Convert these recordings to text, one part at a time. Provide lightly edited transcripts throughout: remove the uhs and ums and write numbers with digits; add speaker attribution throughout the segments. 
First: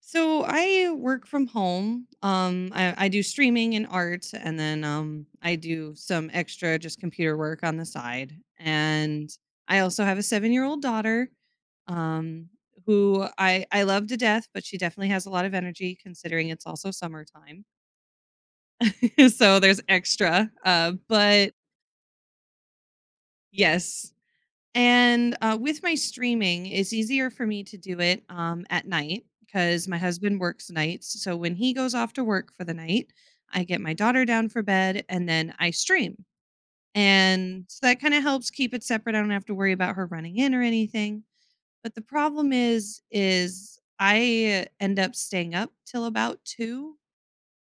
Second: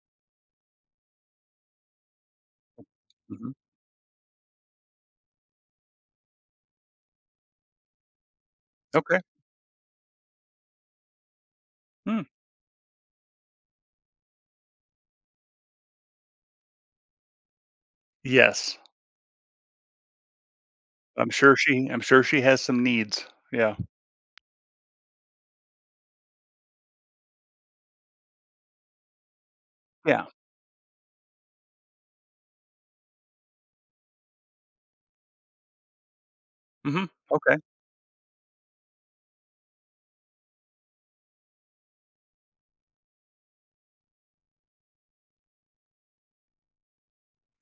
Speaker 1: So I work from home. I do
Speaker 2: Mhm.
Speaker 1: streaming and art, and then I do some extra just computer work on the side.
Speaker 2: Okay.
Speaker 1: And I also have a seven-year-old daughter,
Speaker 2: Mm.
Speaker 1: um, who I love to death, but she definitely has a lot of energy considering it's also summertime.
Speaker 2: Yes.
Speaker 1: So there's extra. Uh, but
Speaker 2: I'm sure she has some needs. Yeah.
Speaker 1: yes. And with my streaming, it's easier for me to do it at night because my
Speaker 2: Yeah.
Speaker 1: husband works nights. So when he goes off to work for the night, I get my daughter down for bed and then I stream.
Speaker 2: Mhm. Okay.
Speaker 1: And so that kind of helps keep it separate. I don't have to worry about her running in or anything. But the problem is I end up staying up till about two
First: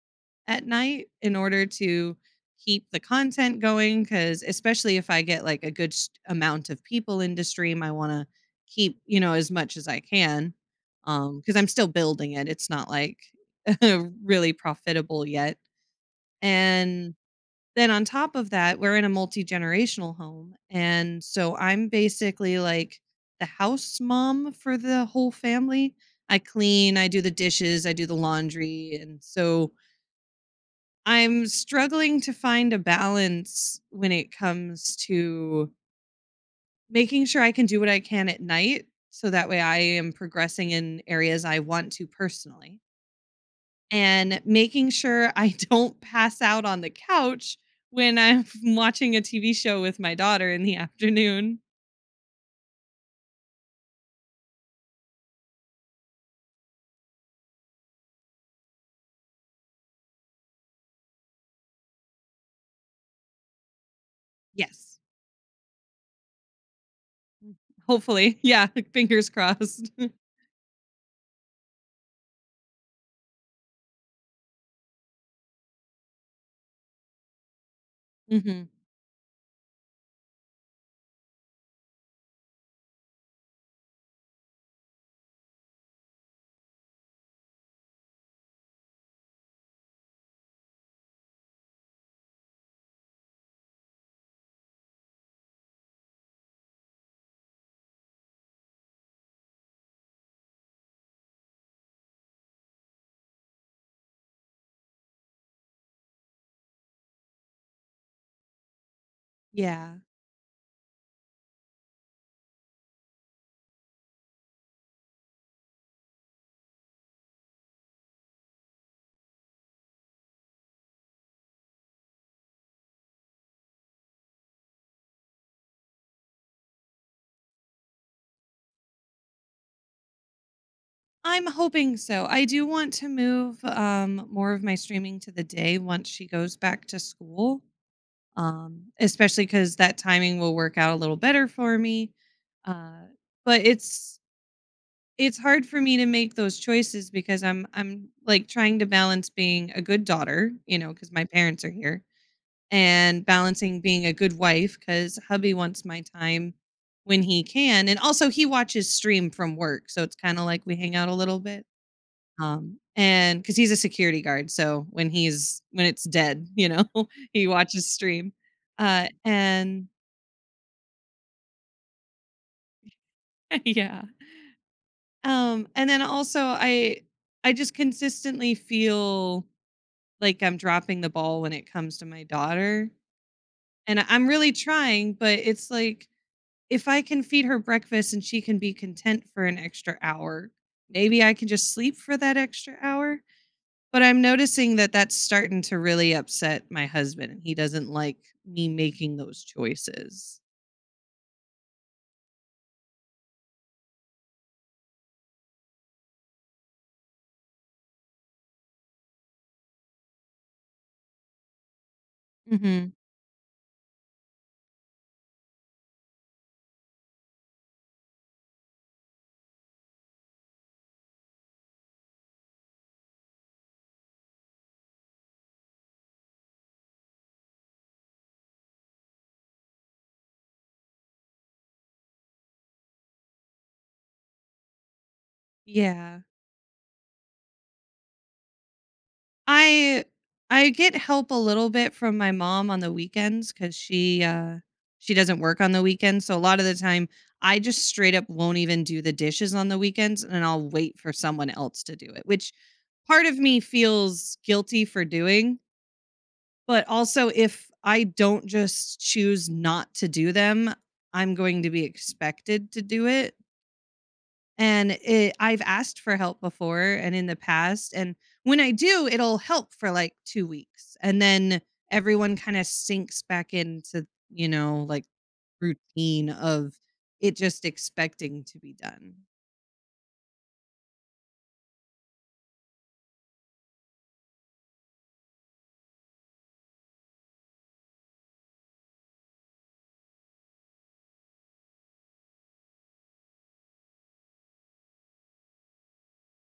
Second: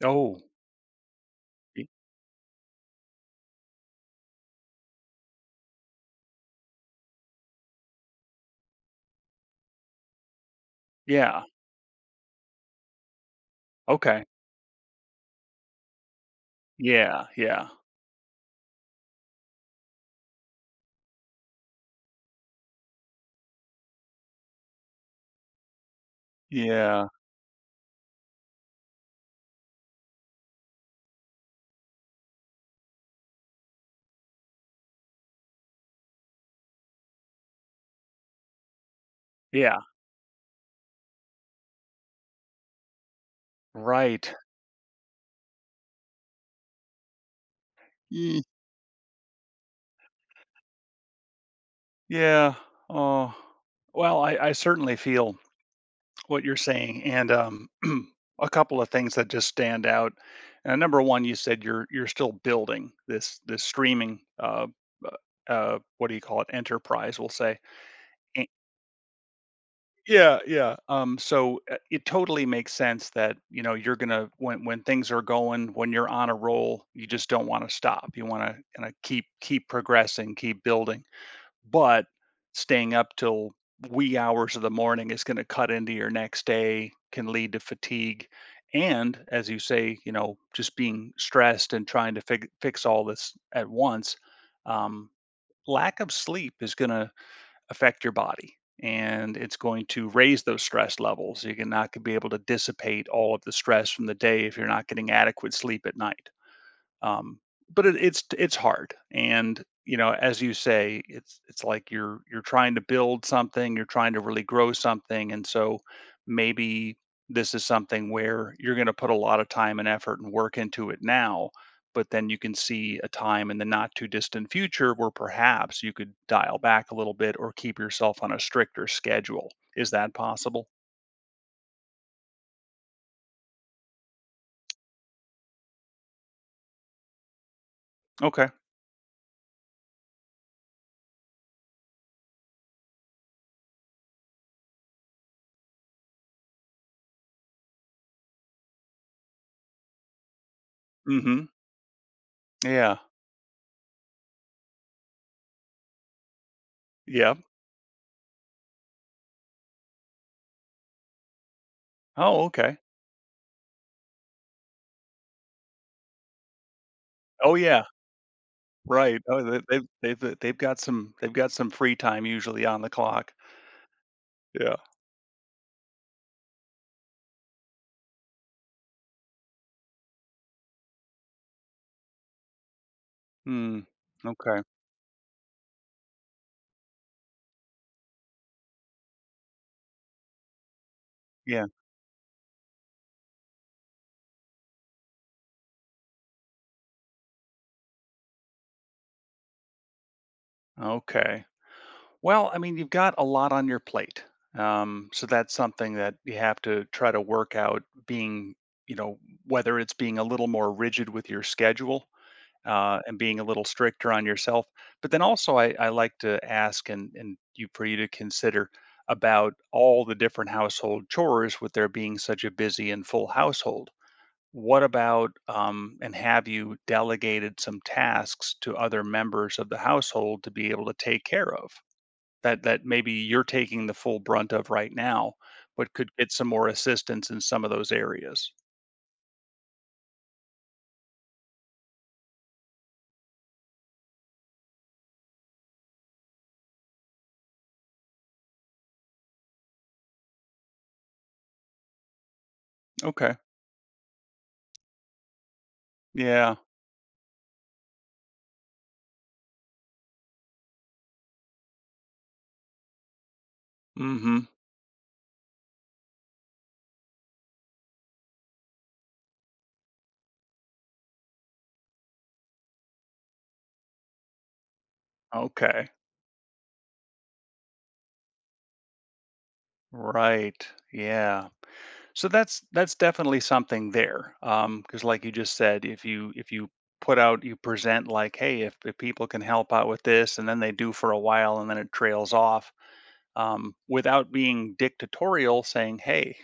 Speaker 2: Oh,
Speaker 1: at night in order
Speaker 2: y
Speaker 1: to keep the content going because especially if I get like a good s amount of people into stream, I want to keep as much as I can,
Speaker 2: yeah.
Speaker 1: because I'm still building it. It's not like
Speaker 2: Okay.
Speaker 1: really profitable yet. And
Speaker 2: Yeah, yeah,
Speaker 1: then on top of that, we're in a multi-generational home, and so I'm basically like the house mom for the whole family. I clean, I
Speaker 2: yeah,
Speaker 1: do the dishes, I do the laundry, and so I'm struggling to find a balance when it comes to making sure I can do what I can at night so that way I
Speaker 2: yeah.
Speaker 1: am progressing in areas I want to personally,
Speaker 2: Right.
Speaker 1: and making sure I don't pass out on the couch when
Speaker 2: Ye
Speaker 1: I'm watching a TV show with my daughter in the afternoon.
Speaker 2: yeah. Oh, well, I certainly feel what you're saying, and, a couple of things that just stand out. Number 1, you said you're still building this streaming,
Speaker 1: Yes.
Speaker 2: uh, what do you call it, enterprise, we'll say.
Speaker 1: Hopefully. Yeah, fingers crossed.
Speaker 2: Yeah, yeah. So it totally makes sense that you know you're gonna when things are going, when you're on a roll, you just don't want to stop. You want to
Speaker 1: Mhm.
Speaker 2: kind of keep progressing, keep building. But staying up till wee hours of the morning is going to cut into your next day, can lead to fatigue, and as you say, you know, just being stressed and trying to fix all this at once. Um, Lack of sleep is gonna affect your body, and it's going to raise those stress levels. You're not going to be able to dissipate all of the stress from the day if you're not getting adequate sleep at night. um, but it's hard, and you
Speaker 1: Yeah.
Speaker 2: know, as you say, it's like you're trying to build something, you're trying to really grow something. And so maybe this is something where you're going to put a lot of time and effort and work into it now, but then you can see a time in the not too distant future where perhaps you could dial back a little bit or keep yourself on a stricter schedule. Is that possible?
Speaker 1: I'm hoping so. I do want to move more of my streaming to the day once she goes back to school,
Speaker 2: Okay.
Speaker 1: especially because that timing will work out a little better for me. Uh, but it's hard for me to make those choices because I'm like trying to balance being a good daughter, you know, because my
Speaker 2: Mhm.
Speaker 1: parents are here,
Speaker 2: Yeah.
Speaker 1: and balancing being a good wife because hubby wants my time when
Speaker 2: Yeah.
Speaker 1: he can, and also he watches stream from work, so it's kind of like we hang out a little bit,
Speaker 2: Oh, okay.
Speaker 1: and because he's a security guard, so when he's when it's dead, you know, he
Speaker 2: Oh, yeah.
Speaker 1: watches stream. Uh,
Speaker 2: Right. Oh,
Speaker 1: and
Speaker 2: they've they've got some, they've got some free time usually on the clock.
Speaker 1: yeah.
Speaker 2: Yeah.
Speaker 1: And then also I just consistently feel like I'm dropping the ball when it comes to my daughter.
Speaker 2: Hmm.
Speaker 1: And I'm really
Speaker 2: Okay.
Speaker 1: trying, but it's like if I can feed her breakfast and she can be content for an extra hour, maybe I can
Speaker 2: Yeah.
Speaker 1: just sleep for that extra hour. But I'm noticing that that's starting to really upset my husband, and he doesn't like me making those choices.
Speaker 2: Okay. Well, I mean, you've got a lot on your plate. So that's something that you have to try to work out being, you know, whether it's being a little more rigid with your schedule,
Speaker 1: Mhm.
Speaker 2: and being a little stricter on yourself. But then also, I like to ask, and you for you to consider about all the different household chores with there being such a busy and full household. What about, and have you delegated some tasks to other members of the household to be able to take care of that maybe you're taking the full brunt of right now, but could
Speaker 1: Yeah.
Speaker 2: get some more assistance in some of those areas?
Speaker 1: I I get help a little bit from my mom on the weekends cuz she she doesn't work on the weekends, so a lot of the time I just straight up won't even do the dishes on the weekends and I'll wait for someone else to do it, which part
Speaker 2: Okay.
Speaker 1: of me feels guilty for doing.
Speaker 2: Yeah.
Speaker 1: But also, if I don't just choose not to do them, I'm going to be expected to do it.
Speaker 2: Mm-hmm.
Speaker 1: And it, I've asked for help before and in the past. And when I do, it'll help for like 2 weeks. And then everyone kind of sinks back into, you know, like
Speaker 2: Okay.
Speaker 1: routine of it just expecting to be done.
Speaker 2: Right. Yeah. So that's definitely something there. Because like you just said, if you put out, you present, like, hey, if people can help out with this, and then they do for a while and then it trails off. Without being dictatorial, saying, "Hey,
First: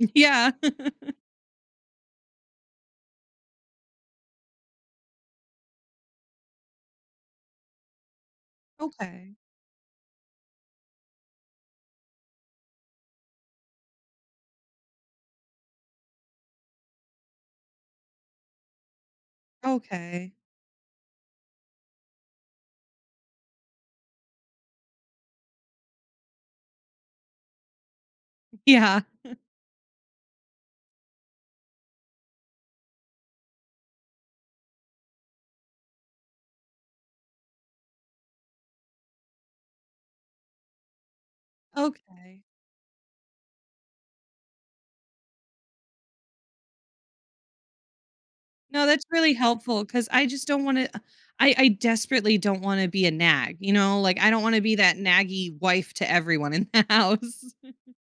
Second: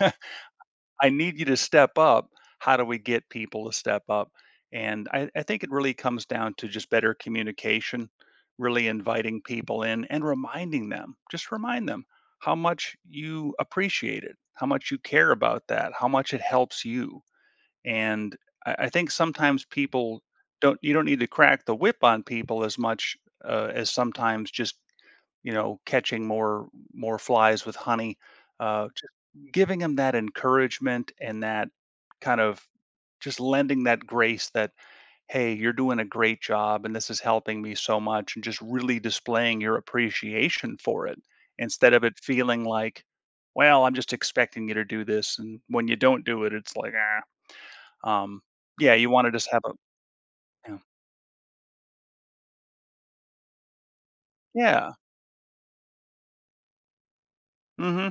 Speaker 1: Yeah.
Speaker 2: I need you to step up." How do we get people to step up? And I think it really comes down to just better communication, really
Speaker 1: Okay.
Speaker 2: inviting people in and reminding them, just remind them how much you appreciate it, how much you care about that, how much it helps you. And I think sometimes people
Speaker 1: Okay.
Speaker 2: don't, you don't need to crack the whip on people as much, as sometimes just, you know, catching more flies with honey.
Speaker 1: Yeah.
Speaker 2: Just giving them that encouragement and that kind of just lending that grace that, hey, you're doing a great job and this is helping me so much, and just really displaying your appreciation for it, instead of it
Speaker 1: Okay.
Speaker 2: feeling like, well, I'm just expecting you to do this, and when you don't do it, it's like, ah. Um,
Speaker 1: No,
Speaker 2: yeah,
Speaker 1: that's
Speaker 2: you want to
Speaker 1: really
Speaker 2: just have a,
Speaker 1: helpful because I just don't
Speaker 2: yeah.
Speaker 1: wanna I desperately don't wanna be a nag, you know? Like, I don't wanna be
Speaker 2: Yeah.
Speaker 1: that naggy wife to everyone in the house.
Speaker 2: Hmm.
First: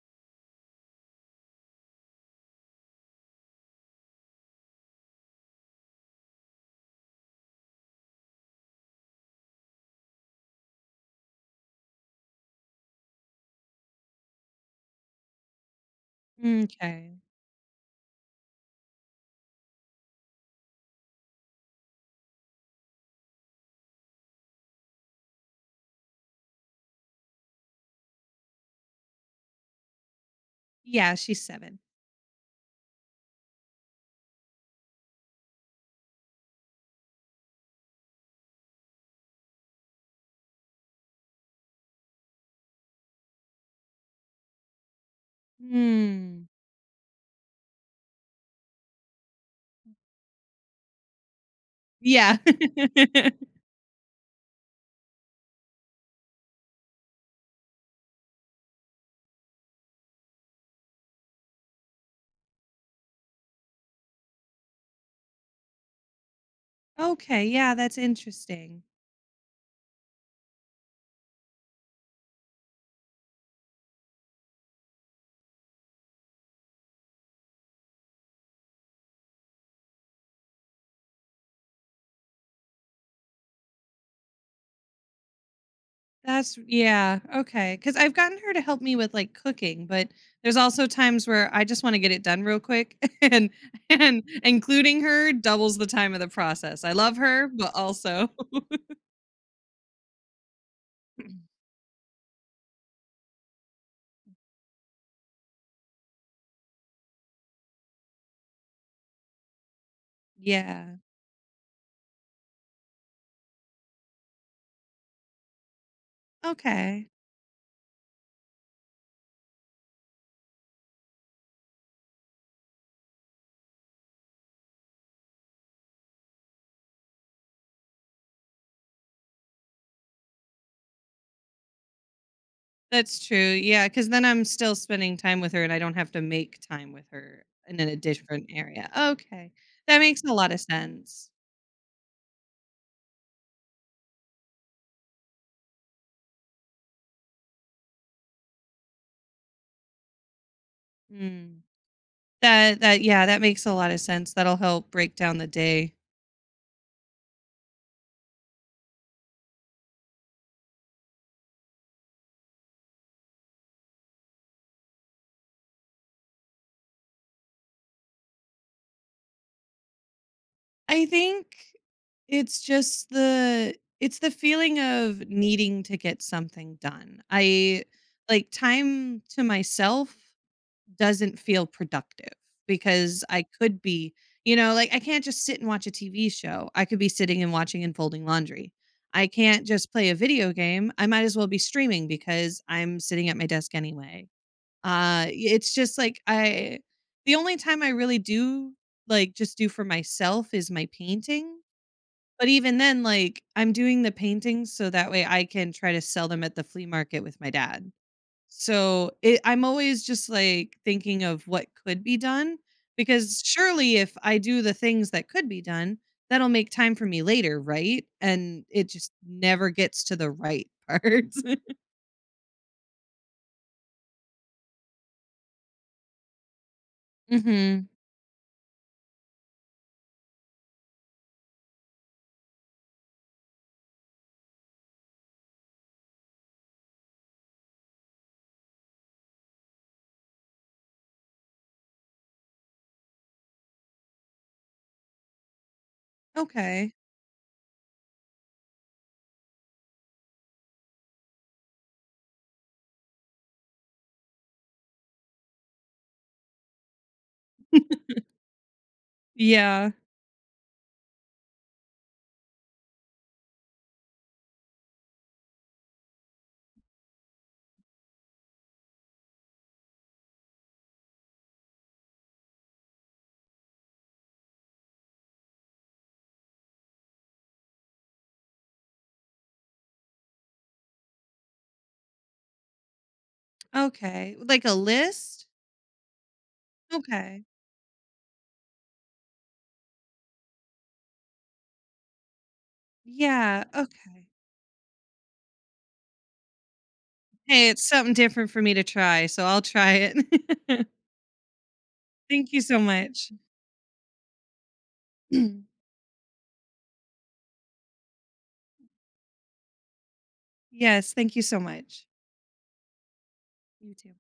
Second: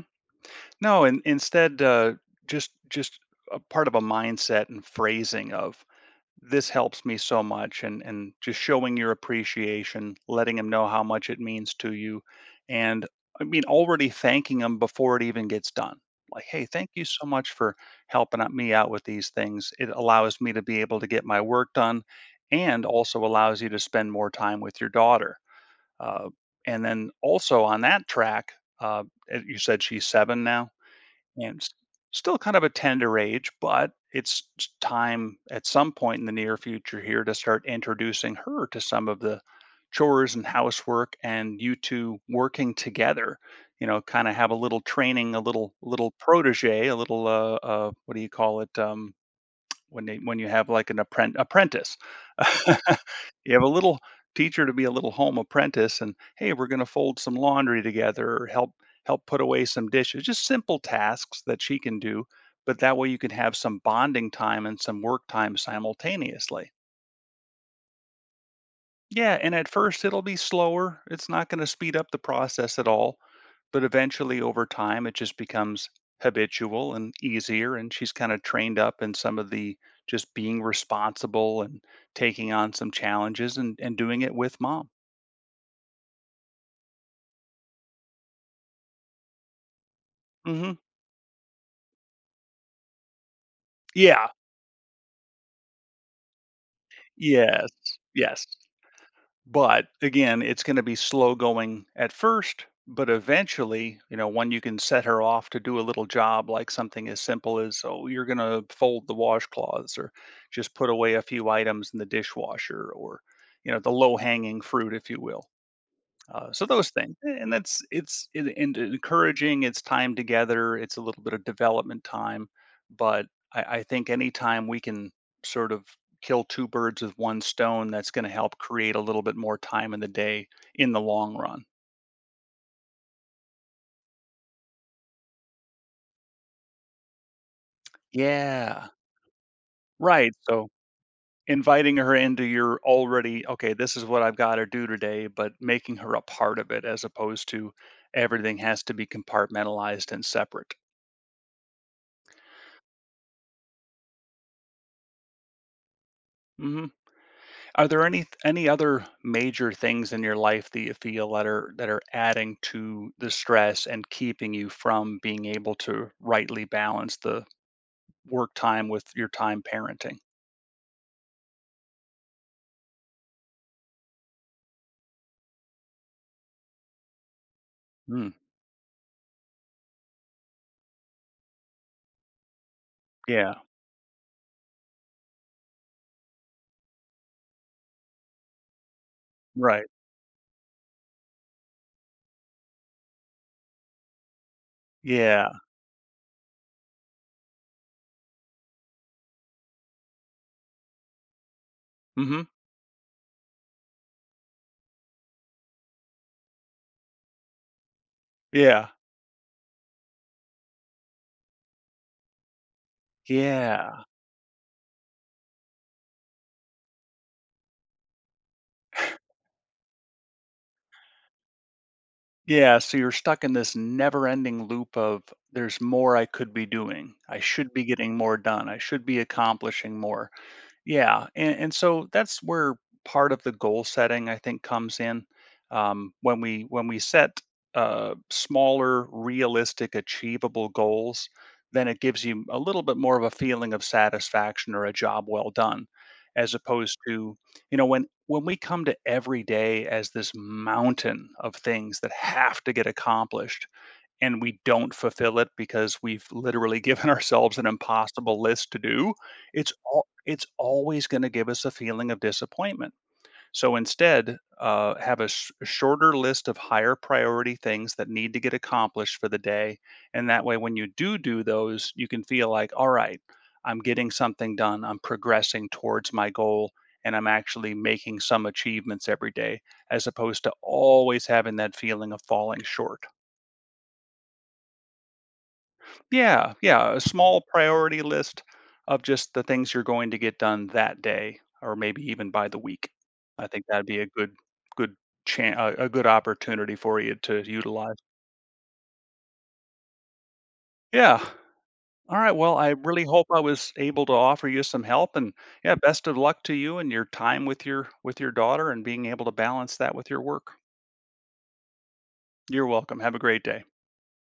Speaker 2: No, and instead, just a part of a mindset and phrasing of, this helps me so much, and just showing your appreciation, letting them know how much it means to you, and I mean already thanking them before it even gets done. Like, hey, thank you
Speaker 1: Okay.
Speaker 2: so much for me out with these things. It allows me to be able to get my work done, and also allows you to spend more time with your daughter. Uh, and then also on that track, uh, you said she's seven now,
Speaker 1: Yeah, she's
Speaker 2: and
Speaker 1: 7.
Speaker 2: still kind of a tender age, but it's time at some point in the near future here to start introducing her to some of the chores and housework, and you two working together. You know, kind of have a little training, a little
Speaker 1: Hmm.
Speaker 2: protege, a little what do you call it, when they when you have, like, an apprentice.
Speaker 1: Yeah.
Speaker 2: You have a little teacher to be a little home apprentice, and, "Hey, we're gonna fold some laundry together, or help put away some dishes." Just simple tasks that she can do, but that way you can have some bonding time and some work time simultaneously.
Speaker 1: Okay, yeah, that's interesting.
Speaker 2: Yeah, and at first it'll be slower. It's not going to speed up the process at all. But eventually, over time, it just becomes habitual and easier, and she's kind of trained up in some of the just being responsible and taking on some challenges, and doing it with mom.
Speaker 1: Okay, because 'cause I've gotten her to help me with, like, cooking, but there's
Speaker 2: Hmm.
Speaker 1: also times where I just wanna get it done real quick, and
Speaker 2: Yeah.
Speaker 1: including her doubles the time of the process. I love her,
Speaker 2: Yes.
Speaker 1: but also
Speaker 2: Yes. But again, it's going to be slow going at first, but eventually, you know, when you can set her off to do a little job, like something as simple as, oh, you're going to fold the washcloths, or just put
Speaker 1: yeah.
Speaker 2: away a few items in the dishwasher, or, you know, the low hanging fruit, if you will. So those
Speaker 1: Okay.
Speaker 2: things, and that's and encouraging. It's time together. It's a little bit of development time, but I think anytime we can sort of kill two birds with one stone, that's going to help create a little bit more time in the day in the long run.
Speaker 1: That's true. Yeah, because then I'm still spending time with her and I don't have to make time with her in a different area.
Speaker 2: Yeah,
Speaker 1: Okay. That makes
Speaker 2: right.
Speaker 1: a lot of
Speaker 2: So
Speaker 1: sense.
Speaker 2: inviting her into your, already okay, this is what I've got to do today, but making her a part of it, as opposed to everything has to be compartmentalized and separate.
Speaker 1: Mm. That makes a lot of sense. That'll help break down the day.
Speaker 2: Hmm. Are there any other major things in your life that you feel that are adding to the stress and keeping you from being able to rightly balance the work time with your time parenting?
Speaker 1: I think it's just the it's the feeling of needing to get something done. I
Speaker 2: Mm,
Speaker 1: Like time to myself doesn't feel productive because I
Speaker 2: yeah,
Speaker 1: could be, you know, like I can't just sit and watch a TV show. I could be sitting and watching and folding laundry. I can't
Speaker 2: right.
Speaker 1: just play a video game. I might as well be streaming because I'm sitting at my desk anyway.
Speaker 2: Yeah.
Speaker 1: It's just like I the only time I really do like just do for myself is my painting.
Speaker 2: Hmm.
Speaker 1: But even then like I'm doing the paintings so that way I can try to sell them at the flea market with my dad.
Speaker 2: Yeah.
Speaker 1: So, it I'm always just, like, thinking of what could be done, because surely
Speaker 2: Yeah.
Speaker 1: if I do the things that could be done, that'll make time for me later, right? And it just never gets to the right part.
Speaker 2: Yeah. So you're stuck in this never ending loop of, there's more I could be doing. I should be
Speaker 1: Mhm.
Speaker 2: getting more done. I should be accomplishing more. Yeah, and so that's where part of the goal setting, I think, comes in. When we when we set smaller, realistic, achievable goals, then it gives you a little bit more of a feeling of satisfaction or a job well done, as
Speaker 1: Okay.
Speaker 2: opposed to, you know, when we come to every day as this mountain of things that have to get accomplished, and we don't fulfill it because we've literally given ourselves an impossible list to do, it's
Speaker 1: Yeah.
Speaker 2: all it's always going to give us a feeling of disappointment. So instead, have a shorter list of higher priority things that need to get accomplished for the day, and that way, when you do do those, you can feel like, all right, I'm getting something done, I'm progressing towards my goal, and I'm actually making some achievements every day, as opposed to always having that feeling of falling short.
Speaker 1: Okay. Like a list?
Speaker 2: Yeah, yeah, a small
Speaker 1: Okay.
Speaker 2: priority list of just the things you're going to get done that day, or maybe even by the week. I
Speaker 1: Yeah,
Speaker 2: think that'd be a
Speaker 1: okay.
Speaker 2: good good chan a good opportunity for you to
Speaker 1: Hey, it's
Speaker 2: utilize.
Speaker 1: something different for me to try, so I'll try it.
Speaker 2: Yeah. All right,
Speaker 1: Thank
Speaker 2: well,
Speaker 1: you
Speaker 2: I
Speaker 1: so
Speaker 2: really hope
Speaker 1: much.
Speaker 2: I was able to offer you some help, and, yeah, best of luck to you and your time with your daughter, and being able to balance that with your work.
Speaker 1: Yes, thank you so much.
Speaker 2: You're welcome. Have a great day.
Speaker 1: You too.